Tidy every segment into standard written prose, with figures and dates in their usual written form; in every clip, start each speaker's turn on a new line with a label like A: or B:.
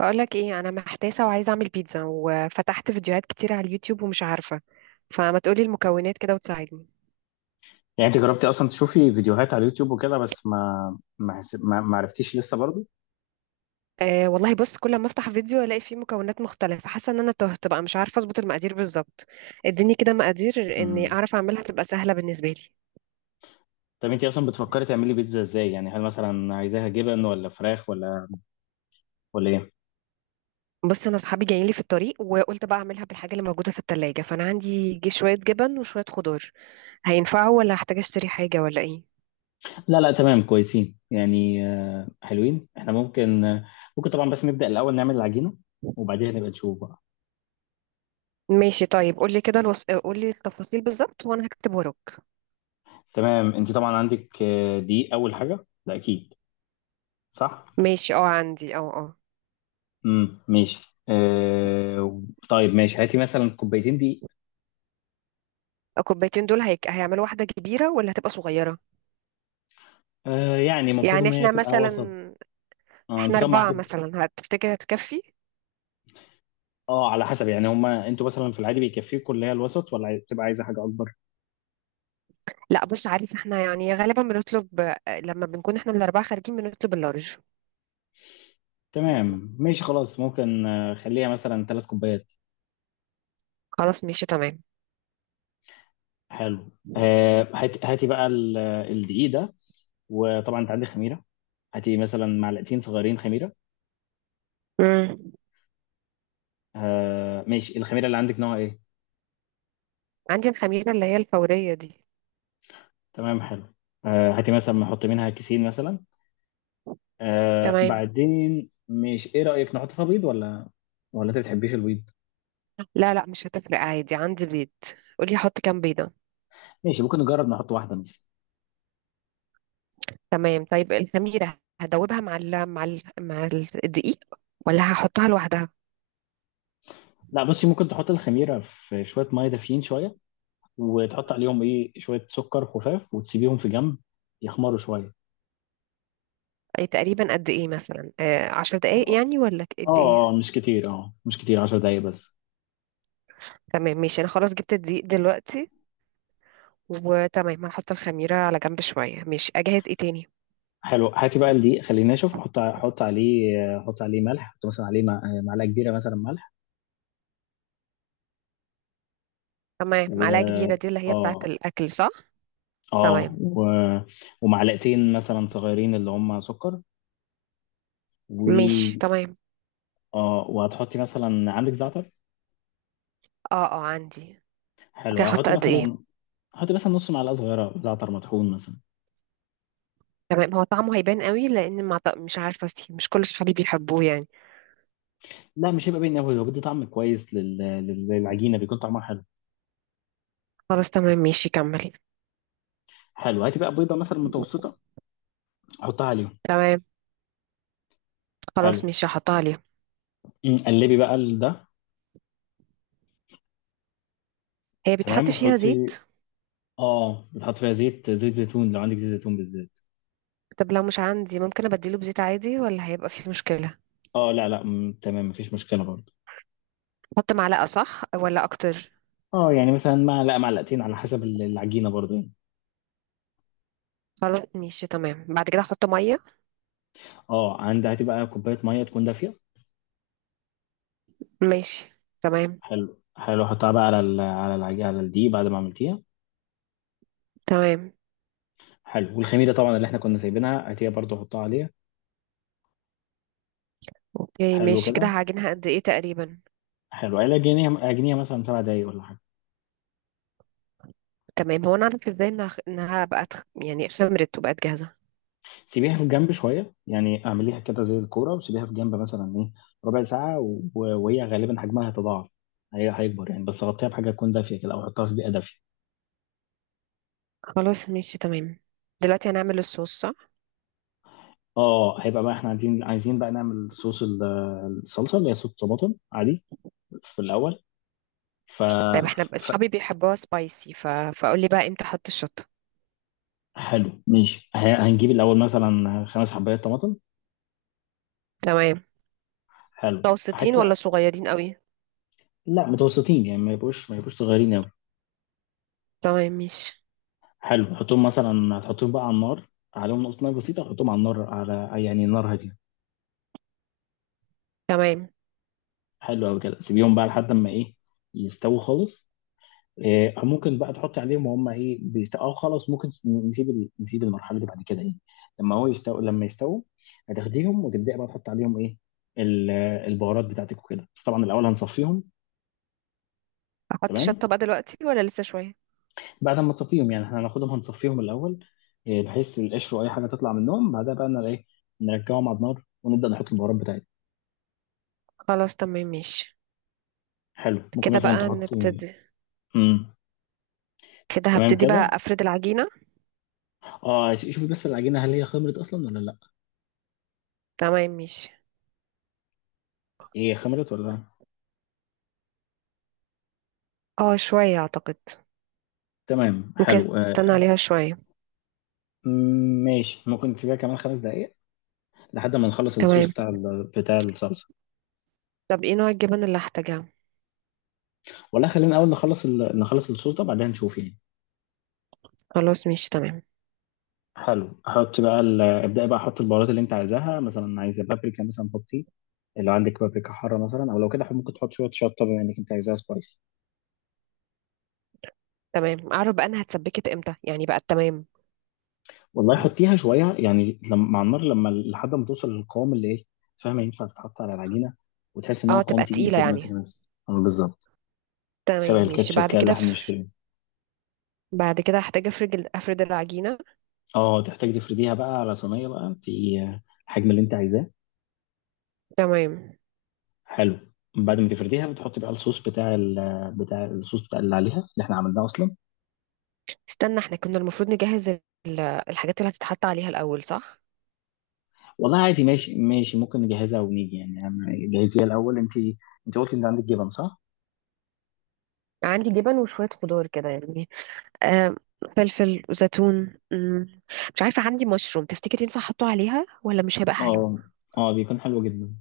A: بقولك ايه، انا محتاسه وعايزه اعمل بيتزا وفتحت فيديوهات كتير على اليوتيوب ومش عارفه، فما تقولي المكونات كده وتساعدني.
B: يعني انت جربتي اصلا تشوفي فيديوهات على اليوتيوب وكده بس ما ما حس- ما ما عرفتيش لسه برضو.
A: أه والله بص، كل ما افتح فيديو الاقي فيه مكونات مختلفه، حاسه ان انا تهت بقى مش عارفه اظبط المقادير بالظبط. اديني كده مقادير اني
B: امم
A: اعرف اعملها تبقى سهله بالنسبه لي.
B: طب انت اصلا بتفكري تعملي بيتزا ازاي؟ يعني هل مثلا عايزاها جبن ولا فراخ ولا ايه؟
A: بص انا اصحابي جايين لي في الطريق، وقلت بقى اعملها بالحاجه اللي موجوده في التلاجة، فانا عندي شويه جبن وشويه خضار، هينفعوا ولا هحتاج اشتري حاجه ولا ايه؟
B: لا لا تمام كويسين. يعني حلوين، احنا ممكن، ممكن طبعا، بس نبدأ الاول نعمل العجينة وبعدين نبقى نشوف بقى.
A: ماشي. طيب قولي كده قولي التفاصيل بالظبط وانا هكتب وراك.
B: تمام، انت طبعا عندك، دي اول حاجة ده اكيد صح.
A: ماشي اه، عندي اه اه.
B: ماشي. طيب ماشي، هاتي مثلا كوبايتين دي.
A: الكوبايتين دول هيك هيعملوا واحدة كبيرة ولا هتبقى صغيرة؟
B: يعني المفروض
A: يعني
B: ان هي
A: احنا
B: تبقى
A: مثلا.
B: وسط.
A: احنا
B: انتوا كام
A: أربعة
B: واحد؟
A: مثلا، هتفتكر هتكفي؟
B: اه على حسب، يعني هما انتوا مثلا في العادي بيكفيكوا اللي هي الوسط، ولا بتبقى عايزه حاجه اكبر؟
A: لا بص، عارف احنا يعني غالبا بنطلب، لما بنكون احنا الأربعة خارجين بنطلب اللارج.
B: تمام ماشي خلاص، ممكن، خليها مثلا ثلاث كوبايات.
A: خلاص ماشي تمام.
B: حلو هاتي بقى الدقيق ده. وطبعا انت عندك خميره، هاتي مثلا معلقتين صغيرين خميره.
A: مم.
B: ماشي، الخميره اللي عندك نوع ايه؟
A: عندي الخميرة اللي هي الفورية دي.
B: تمام حلو. هاتي مثلا نحط منها كيسين مثلا.
A: تمام.
B: بعدين ماشي، ايه رايك نحط فيها بيض ولا انت بتحبيش البيض؟
A: لا لا، مش هتفرق، عادي عندي بيض. قولي حط كام بيضة.
B: ماشي ممكن نجرب نحط واحده مثلا.
A: تمام. طيب الخميرة هدوبها مع الدقيق ولا هحطها لوحدها؟
B: لا بصي، ممكن تحط الخميره في شويه ميه دافيين شويه، وتحط عليهم ايه شويه سكر خفاف، وتسيبيهم في جنب يخمروا شويه.
A: أي تقريبا قد ايه مثلا، 10 دقايق يعني ولا قد
B: اه اه
A: ايه؟
B: مش كتير، اه مش كتير، 10 دقايق بس.
A: تمام ماشي، انا خلاص جبت الدقيق دلوقتي، وتمام هحط الخميرة على جنب شوية. ماشي، اجهز ايه تاني؟
B: حلو هاتي بقى الدقيق خليه ناشف، حط عليه، حط عليه ملح، حط مثلا عليه معلقه كبيره مثلا ملح.
A: تمام،
B: و
A: معلقة كبيرة دي اللي هي بتاعة
B: اه
A: الاكل، صح؟
B: اه
A: تمام.
B: و... ومعلقتين مثلا صغيرين اللي هم سكر.
A: ماشي
B: و
A: تمام.
B: اه وهتحطي مثلا عندك زعتر؟
A: اه اه عندي.
B: حلو
A: اوكي هحط
B: هتحطي
A: قد ايه؟
B: مثلا، حطي مثلا نص معلقه صغيره زعتر مطحون مثلا.
A: تمام. هو طعمه هيبان قوي لان ما مش عارفة، فيه مش كل صحابي بيحبوه يعني.
B: لا مش هيبقى باين قوي، هو بيدي طعم كويس للعجينه بيكون طعمها حلو.
A: خلاص تمام ماشي، كملي.
B: حلو هاتي بقى بيضه مثلا متوسطه، حطها عليهم.
A: تمام.
B: حلو.
A: خلاص ماشي هحطها عليها.
B: قلبي بقى ده.
A: هي
B: تمام
A: بيتحط فيها زيت؟
B: وحطي، اه بتحط فيها زيت زيتون لو عندك زيت زيتون بالذات.
A: طب لو مش عندي ممكن ابدله بزيت عادي ولا هيبقى فيه مشكلة؟
B: اه لا لا تمام مفيش مشكله برضه.
A: احط معلقة صح ولا اكتر؟
B: اه يعني مثلا معلقه معلقتين على حسب العجينه برضه يعني.
A: خلاص ماشي تمام، بعد كده احط مية.
B: اه عندي، هاتي بقى كوبايه ميه تكون دافيه.
A: ماشي تمام.
B: حلو حلو، حطها بقى على على العجينه على الدقيق بعد ما عملتيها.
A: تمام.
B: حلو، والخميره طبعا اللي احنا كنا سايبينها هاتيها برضه حطها عليها.
A: اوكي
B: حلو
A: ماشي، كده
B: كده.
A: هعجنها قد ايه تقريبا؟
B: حلو على جنيه جنيه مثلا سبع دقايق ولا حاجه.
A: تمام. هو انا اعرف ازاي انها يعني خمرت وبقت جاهزة؟
B: سيبيها في جنب شويه يعني، اعمليها كده زي الكوره وسيبيها في جنب مثلا ايه ربع ساعه. وهي غالبا حجمها هيتضاعف، هي هيكبر يعني، بس غطيها بحاجه تكون دافيه كده او حطها في بيئه دافيه.
A: خلاص ماشي تمام. دلوقتي هنعمل الصوص، صح؟
B: اه. هيبقى بقى احنا عايزين بقى نعمل صوص الصلصه اللي هي صوص طماطم عادي في الاول. ف...
A: طيب
B: ف...
A: اصحابي بيحبوها سبايسي ف... فقولي بقى امتى احط الشطة.
B: حلو ماشي هنجيب الاول مثلا خمس حبايات طماطم.
A: تمام.
B: حلو
A: متوسطين
B: هاتي
A: ولا
B: بقى،
A: صغيرين قوي؟
B: لا متوسطين، يعني ما يبقوش صغيرين.
A: تمام ماشي.
B: حلو حطهم مثلا، هتحطهم بقى على النار، عليهم نقطة نار بسيطة، حطهم على النار على يعني نار هادية.
A: تمام.
B: حلو أوي كده، سيبيهم بقى لحد ما إيه يستووا خالص. إيه ممكن بقى تحطي عليهم وهم إيه بيستووا، أو خلاص ممكن نسيب المرحلة دي، بعد كده إيه لما هو يستوي لما يستووا هتاخديهم وتبدأي بقى تحطي عليهم إيه ال- البهارات بتاعتك وكده، بس طبعا الأول هنصفيهم.
A: احط
B: تمام،
A: شطة بقى دلوقتي ولا لسه شوية؟
B: بعد ما تصفيهم، يعني إحنا هناخدهم هنصفيهم الأول إيه، بحيث القشر وأي حاجة تطلع منهم، بعدها بقى إيه نرجعهم على النار ونبدأ نحط البهارات بتاعتنا.
A: خلاص تمام ماشي.
B: حلو ممكن
A: كده
B: مثلا
A: بقى
B: تحطي.
A: نبتدي.
B: امم
A: كده
B: تمام
A: هبتدي
B: كده.
A: بقى افرد العجينة.
B: اه شوفي بس العجينه، هل هي خمرت اصلا ولا لا؟
A: تمام ماشي.
B: هي خمرت ولا لا؟
A: اه شوية اعتقد.
B: تمام
A: ممكن
B: حلو
A: استنى
B: آه.
A: عليها شوية.
B: مم، ماشي، ممكن تسيبيها كمان خمس دقائق لحد ما نخلص الصوص
A: تمام.
B: بتاع بتاع الصلصه.
A: طب ايه نوع الجبن اللي هحتاجها؟
B: ولا خلينا اول نخلص الصوص ده بعدين نشوف يعني.
A: خلاص مش تمام.
B: حلو حط بقى ابدأي بقى حط البهارات اللي انت عايزاها، مثلا عايزه بابريكا مثلا حطي، لو عندك بابريكا حاره مثلا، او لو كده ممكن تحط شويه شطه بما انك انت عايزاها سبايسي.
A: تمام، اعرف بقى انا هتسبكت امتى يعني بقى؟ تمام.
B: والله حطيها شويه يعني لما مع النار لما لحد ما توصل للقوام اللي ايه، فاهمه ينفع تتحط على العجينه، وتحس ان هو
A: اه
B: قوام
A: تبقى
B: تقيل
A: تقيلة
B: كده ماسك
A: يعني.
B: نفسه، بالظبط،
A: تمام،
B: شبه
A: مش
B: الكاتشب
A: بعد
B: كده اللي
A: كده
B: احنا
A: في...
B: بنشتريه.
A: بعد كده هحتاج افرد افرد العجينة.
B: اه تحتاج تفرديها بقى على صينيه بقى، انت الحجم اللي انت عايزاه.
A: تمام.
B: حلو. بعد ما تفرديها بتحط بقى الصوص بتاع ال بتاع الصوص بتاع اللي عليها، اللي احنا عملناه اصلا.
A: استنى، احنا كنا المفروض نجهز الحاجات اللي هتتحط عليها الاول، صح؟
B: والله عادي، ماشي ماشي، ممكن نجهزها ونيجي يعني، جهزيها الاول انت. انت قلتي ان عندك جبن صح؟
A: عندي جبن وشوية خضار كده يعني. آم، فلفل وزيتون. مش عارفة، عندي مشروم، تفتكر ينفع احطه عليها ولا مش هيبقى حلو؟
B: اه اه، بيكون حلو جدا.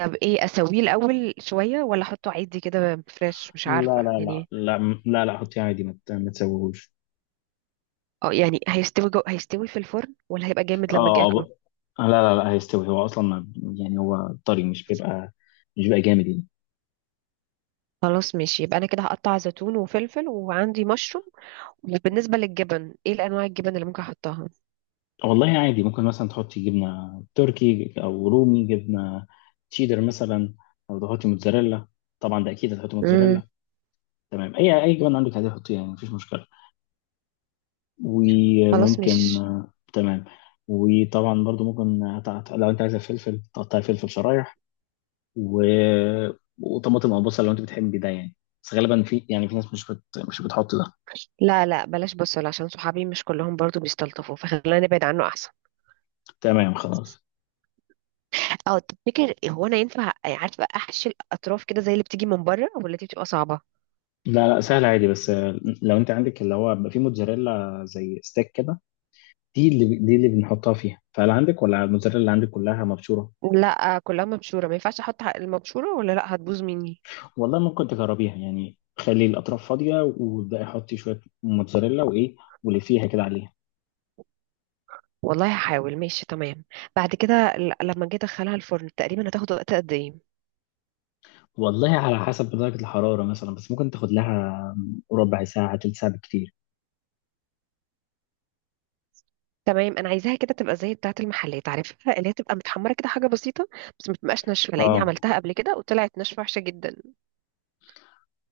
A: طب ايه، اسويه الاول شوية ولا احطه عادي كده فريش، مش
B: لا
A: عارفة
B: لا لا
A: يعني.
B: لا لا لا، حطيه عادي ما تسويهوش.
A: اه يعني هيستوي هيستوي في الفرن ولا هيبقى جامد لما اجي
B: اه
A: اكله؟
B: لا لا لا هيستوي هو اصلا، ما، يعني هو طري، مش بيبقى جامد يعني.
A: خلاص ماشي، يبقى انا كده هقطع زيتون وفلفل، وعندي مشروم. بالنسبه للجبن، ايه الانواع الجبن اللي ممكن احطها؟
B: والله عادي ممكن مثلا تحطي جبنه تركي او رومي، جبنه تشيدر مثلا، او تحطي موتزاريلا، طبعا ده اكيد هتحطي
A: امم
B: موتزاريلا. تمام، اي جبنه عندك هتحطيها يعني مفيش مشكله.
A: خلاص
B: وممكن
A: مش
B: تمام. وطبعا برضو ممكن لو انت عايزه فلفل تقطعي فلفل شرايح، و... وطماطم او بصل لو انت بتحب ده يعني، بس غالبا في يعني في ناس مش بتحط ده.
A: لا لا، بلاش بصل، عشان صحابي مش كلهم برضو بيستلطفوا، فخلينا نبعد عنه احسن.
B: تمام خلاص.
A: اه تفتكر هو انا ينفع عارفه احشي الاطراف كده زي اللي بتيجي من بره، ولا دي بتبقى صعبه؟
B: لا لا، سهل عادي، بس لو انت عندك اللي هو بيبقى في موتزاريلا زي ستيك كده، دي اللي بنحطها فيها، فهل عندك، ولا الموتزاريلا اللي عندك كلها مبشوره؟
A: لا كلها مبشوره، ما ينفعش احط المبشوره ولا لا هتبوظ مني؟
B: والله ممكن تجربيها يعني، خلي الاطراف فاضيه وابداي حطي شويه موتزاريلا وايه واللي فيها كده عليها.
A: والله هحاول، ماشي تمام. بعد كده لما جيت ادخلها الفرن تقريبا هتاخد وقت قد ايه؟
B: والله على حسب درجه الحراره مثلا، بس ممكن تاخد لها ربع ساعه تلت ساعه بالكتير.
A: تمام، انا عايزاها كده تبقى زي بتاعه المحلات، عارفها اللي هي تبقى متحمره كده حاجه بسيطه، بس ما تبقاش ناشفه، لاني
B: اه
A: عملتها قبل كده وطلعت ناشفه وحشه جدا.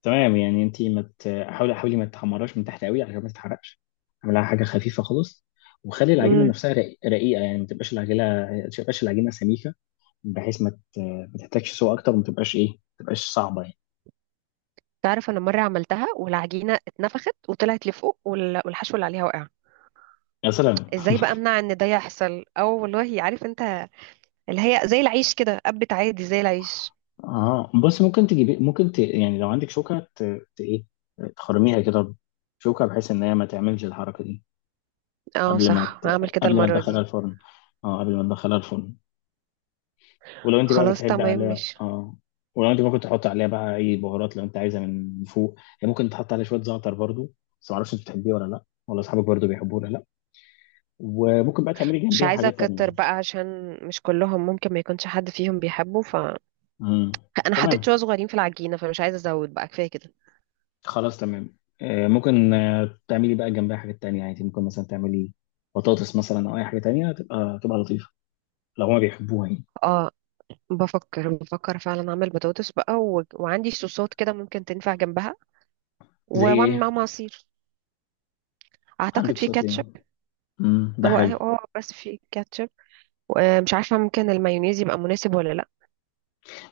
B: تمام، يعني انت، ما مت... حاولي حاولي ما تحمراش من تحت قوي عشان ما تتحرقش، اعملها حاجه خفيفه خالص، وخلي العجينه
A: امم
B: نفسها رقيقه يعني، ما تبقاش العجينه سميكه، بحيث ما تحتاجش سوء اكتر، وما تبقاش ايه ما تبقاش صعبه يعني.
A: تعرف انا مره عملتها والعجينه اتنفخت وطلعت لفوق، والحشو اللي عليها وقع.
B: يا سلام.
A: ازاي بقى امنع ان ده يحصل؟ او والله عارف انت، اللي هي زي العيش كده، قبت عادي زي العيش.
B: اه بص ممكن تجيبي، ممكن ت... يعني لو عندك شوكه ت... ت... ايه تخرميها كده بشوكه، بحيث ان هي ما تعملش الحركه دي،
A: اه
B: قبل ما
A: صح،
B: ت...
A: هعمل كده
B: قبل ما
A: المره
B: تدخلها
A: دي.
B: الفرن. اه قبل ما تدخلها الفرن. ولو انت بقى
A: خلاص
B: بتحبي
A: تمام
B: عليها
A: مش
B: اه. ولو انت ممكن تحط عليها بقى اي بهارات لو انت عايزه من فوق. هي ممكن تحط عليها شويه زعتر برضو، بس ما اعرفش انت بتحبيه ولا لا، ولا اصحابك برضو بيحبوه ولا لا. وممكن بقى تعملي
A: مش
B: جنبيها
A: عايزه
B: حاجات تانية.
A: اكتر بقى، عشان مش كلهم ممكن، ما يكونش حد فيهم بيحبه، فانا
B: امم
A: حطيت شويه
B: تمام.
A: صغيرين في العجينه، فمش عايزه ازود بقى، كفايه كده.
B: خلاص تمام، ممكن، تعملي بقى جنبها حاجات تانية يعني، ممكن مثلا تعملي بطاطس مثلا او اي حاجه تانية تبقى تبقى لطيفه لو هما بيحبوها يعني.
A: اه، بفكر فعلا اعمل بطاطس بقى و... وعندي صوصات كده ممكن تنفع جنبها،
B: زي
A: واعمل
B: ايه؟
A: معاهم عصير. اعتقد
B: عندك
A: في كاتشب.
B: صوتين. ده
A: هو اه،
B: حلو.
A: بس في كاتشب. مش عارفه، ممكن المايونيز يبقى مناسب ولا لا؟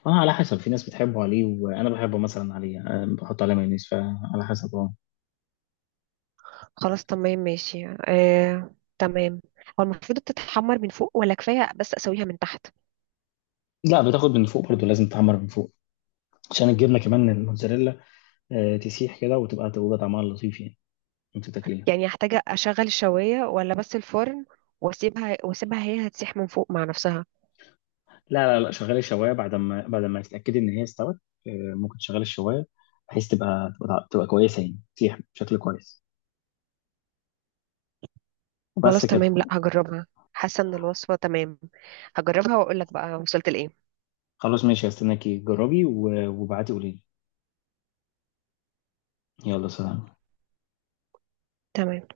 B: اه على حسب، في ناس بتحبه عليه، وانا بحبه مثلا عليه، بحط عليه مايونيز، فعلى حسب اه.
A: خلاص تمام ماشي، تمام. هو المفروض تتحمر من فوق، ولا كفايه بس اسويها من تحت؟
B: لا بتاخد من فوق برضه، لازم تحمر من فوق عشان الجبنه كمان الموتزاريلا تسيح كده وتبقى تبقى طعمها لطيف يعني وانت تاكليها.
A: يعني هحتاج اشغل الشوايه ولا بس الفرن؟ واسيبها هي هتسيح من فوق مع نفسها؟
B: لا لا لا شغلي الشوايه بعد ما تتاكدي ان هي استوت. ممكن تشغلي الشوايه بحيث تبقى كويسه يعني تسيح بشكل كويس، وبس
A: خلاص
B: كده.
A: تمام، لا هجربها. حاسه ان الوصفه تمام. هجربها واقول لك بقى وصلت لايه.
B: خلاص ماشي هستناكي، جربي وابعتي قولي لي. يلا سلام.
A: تمام.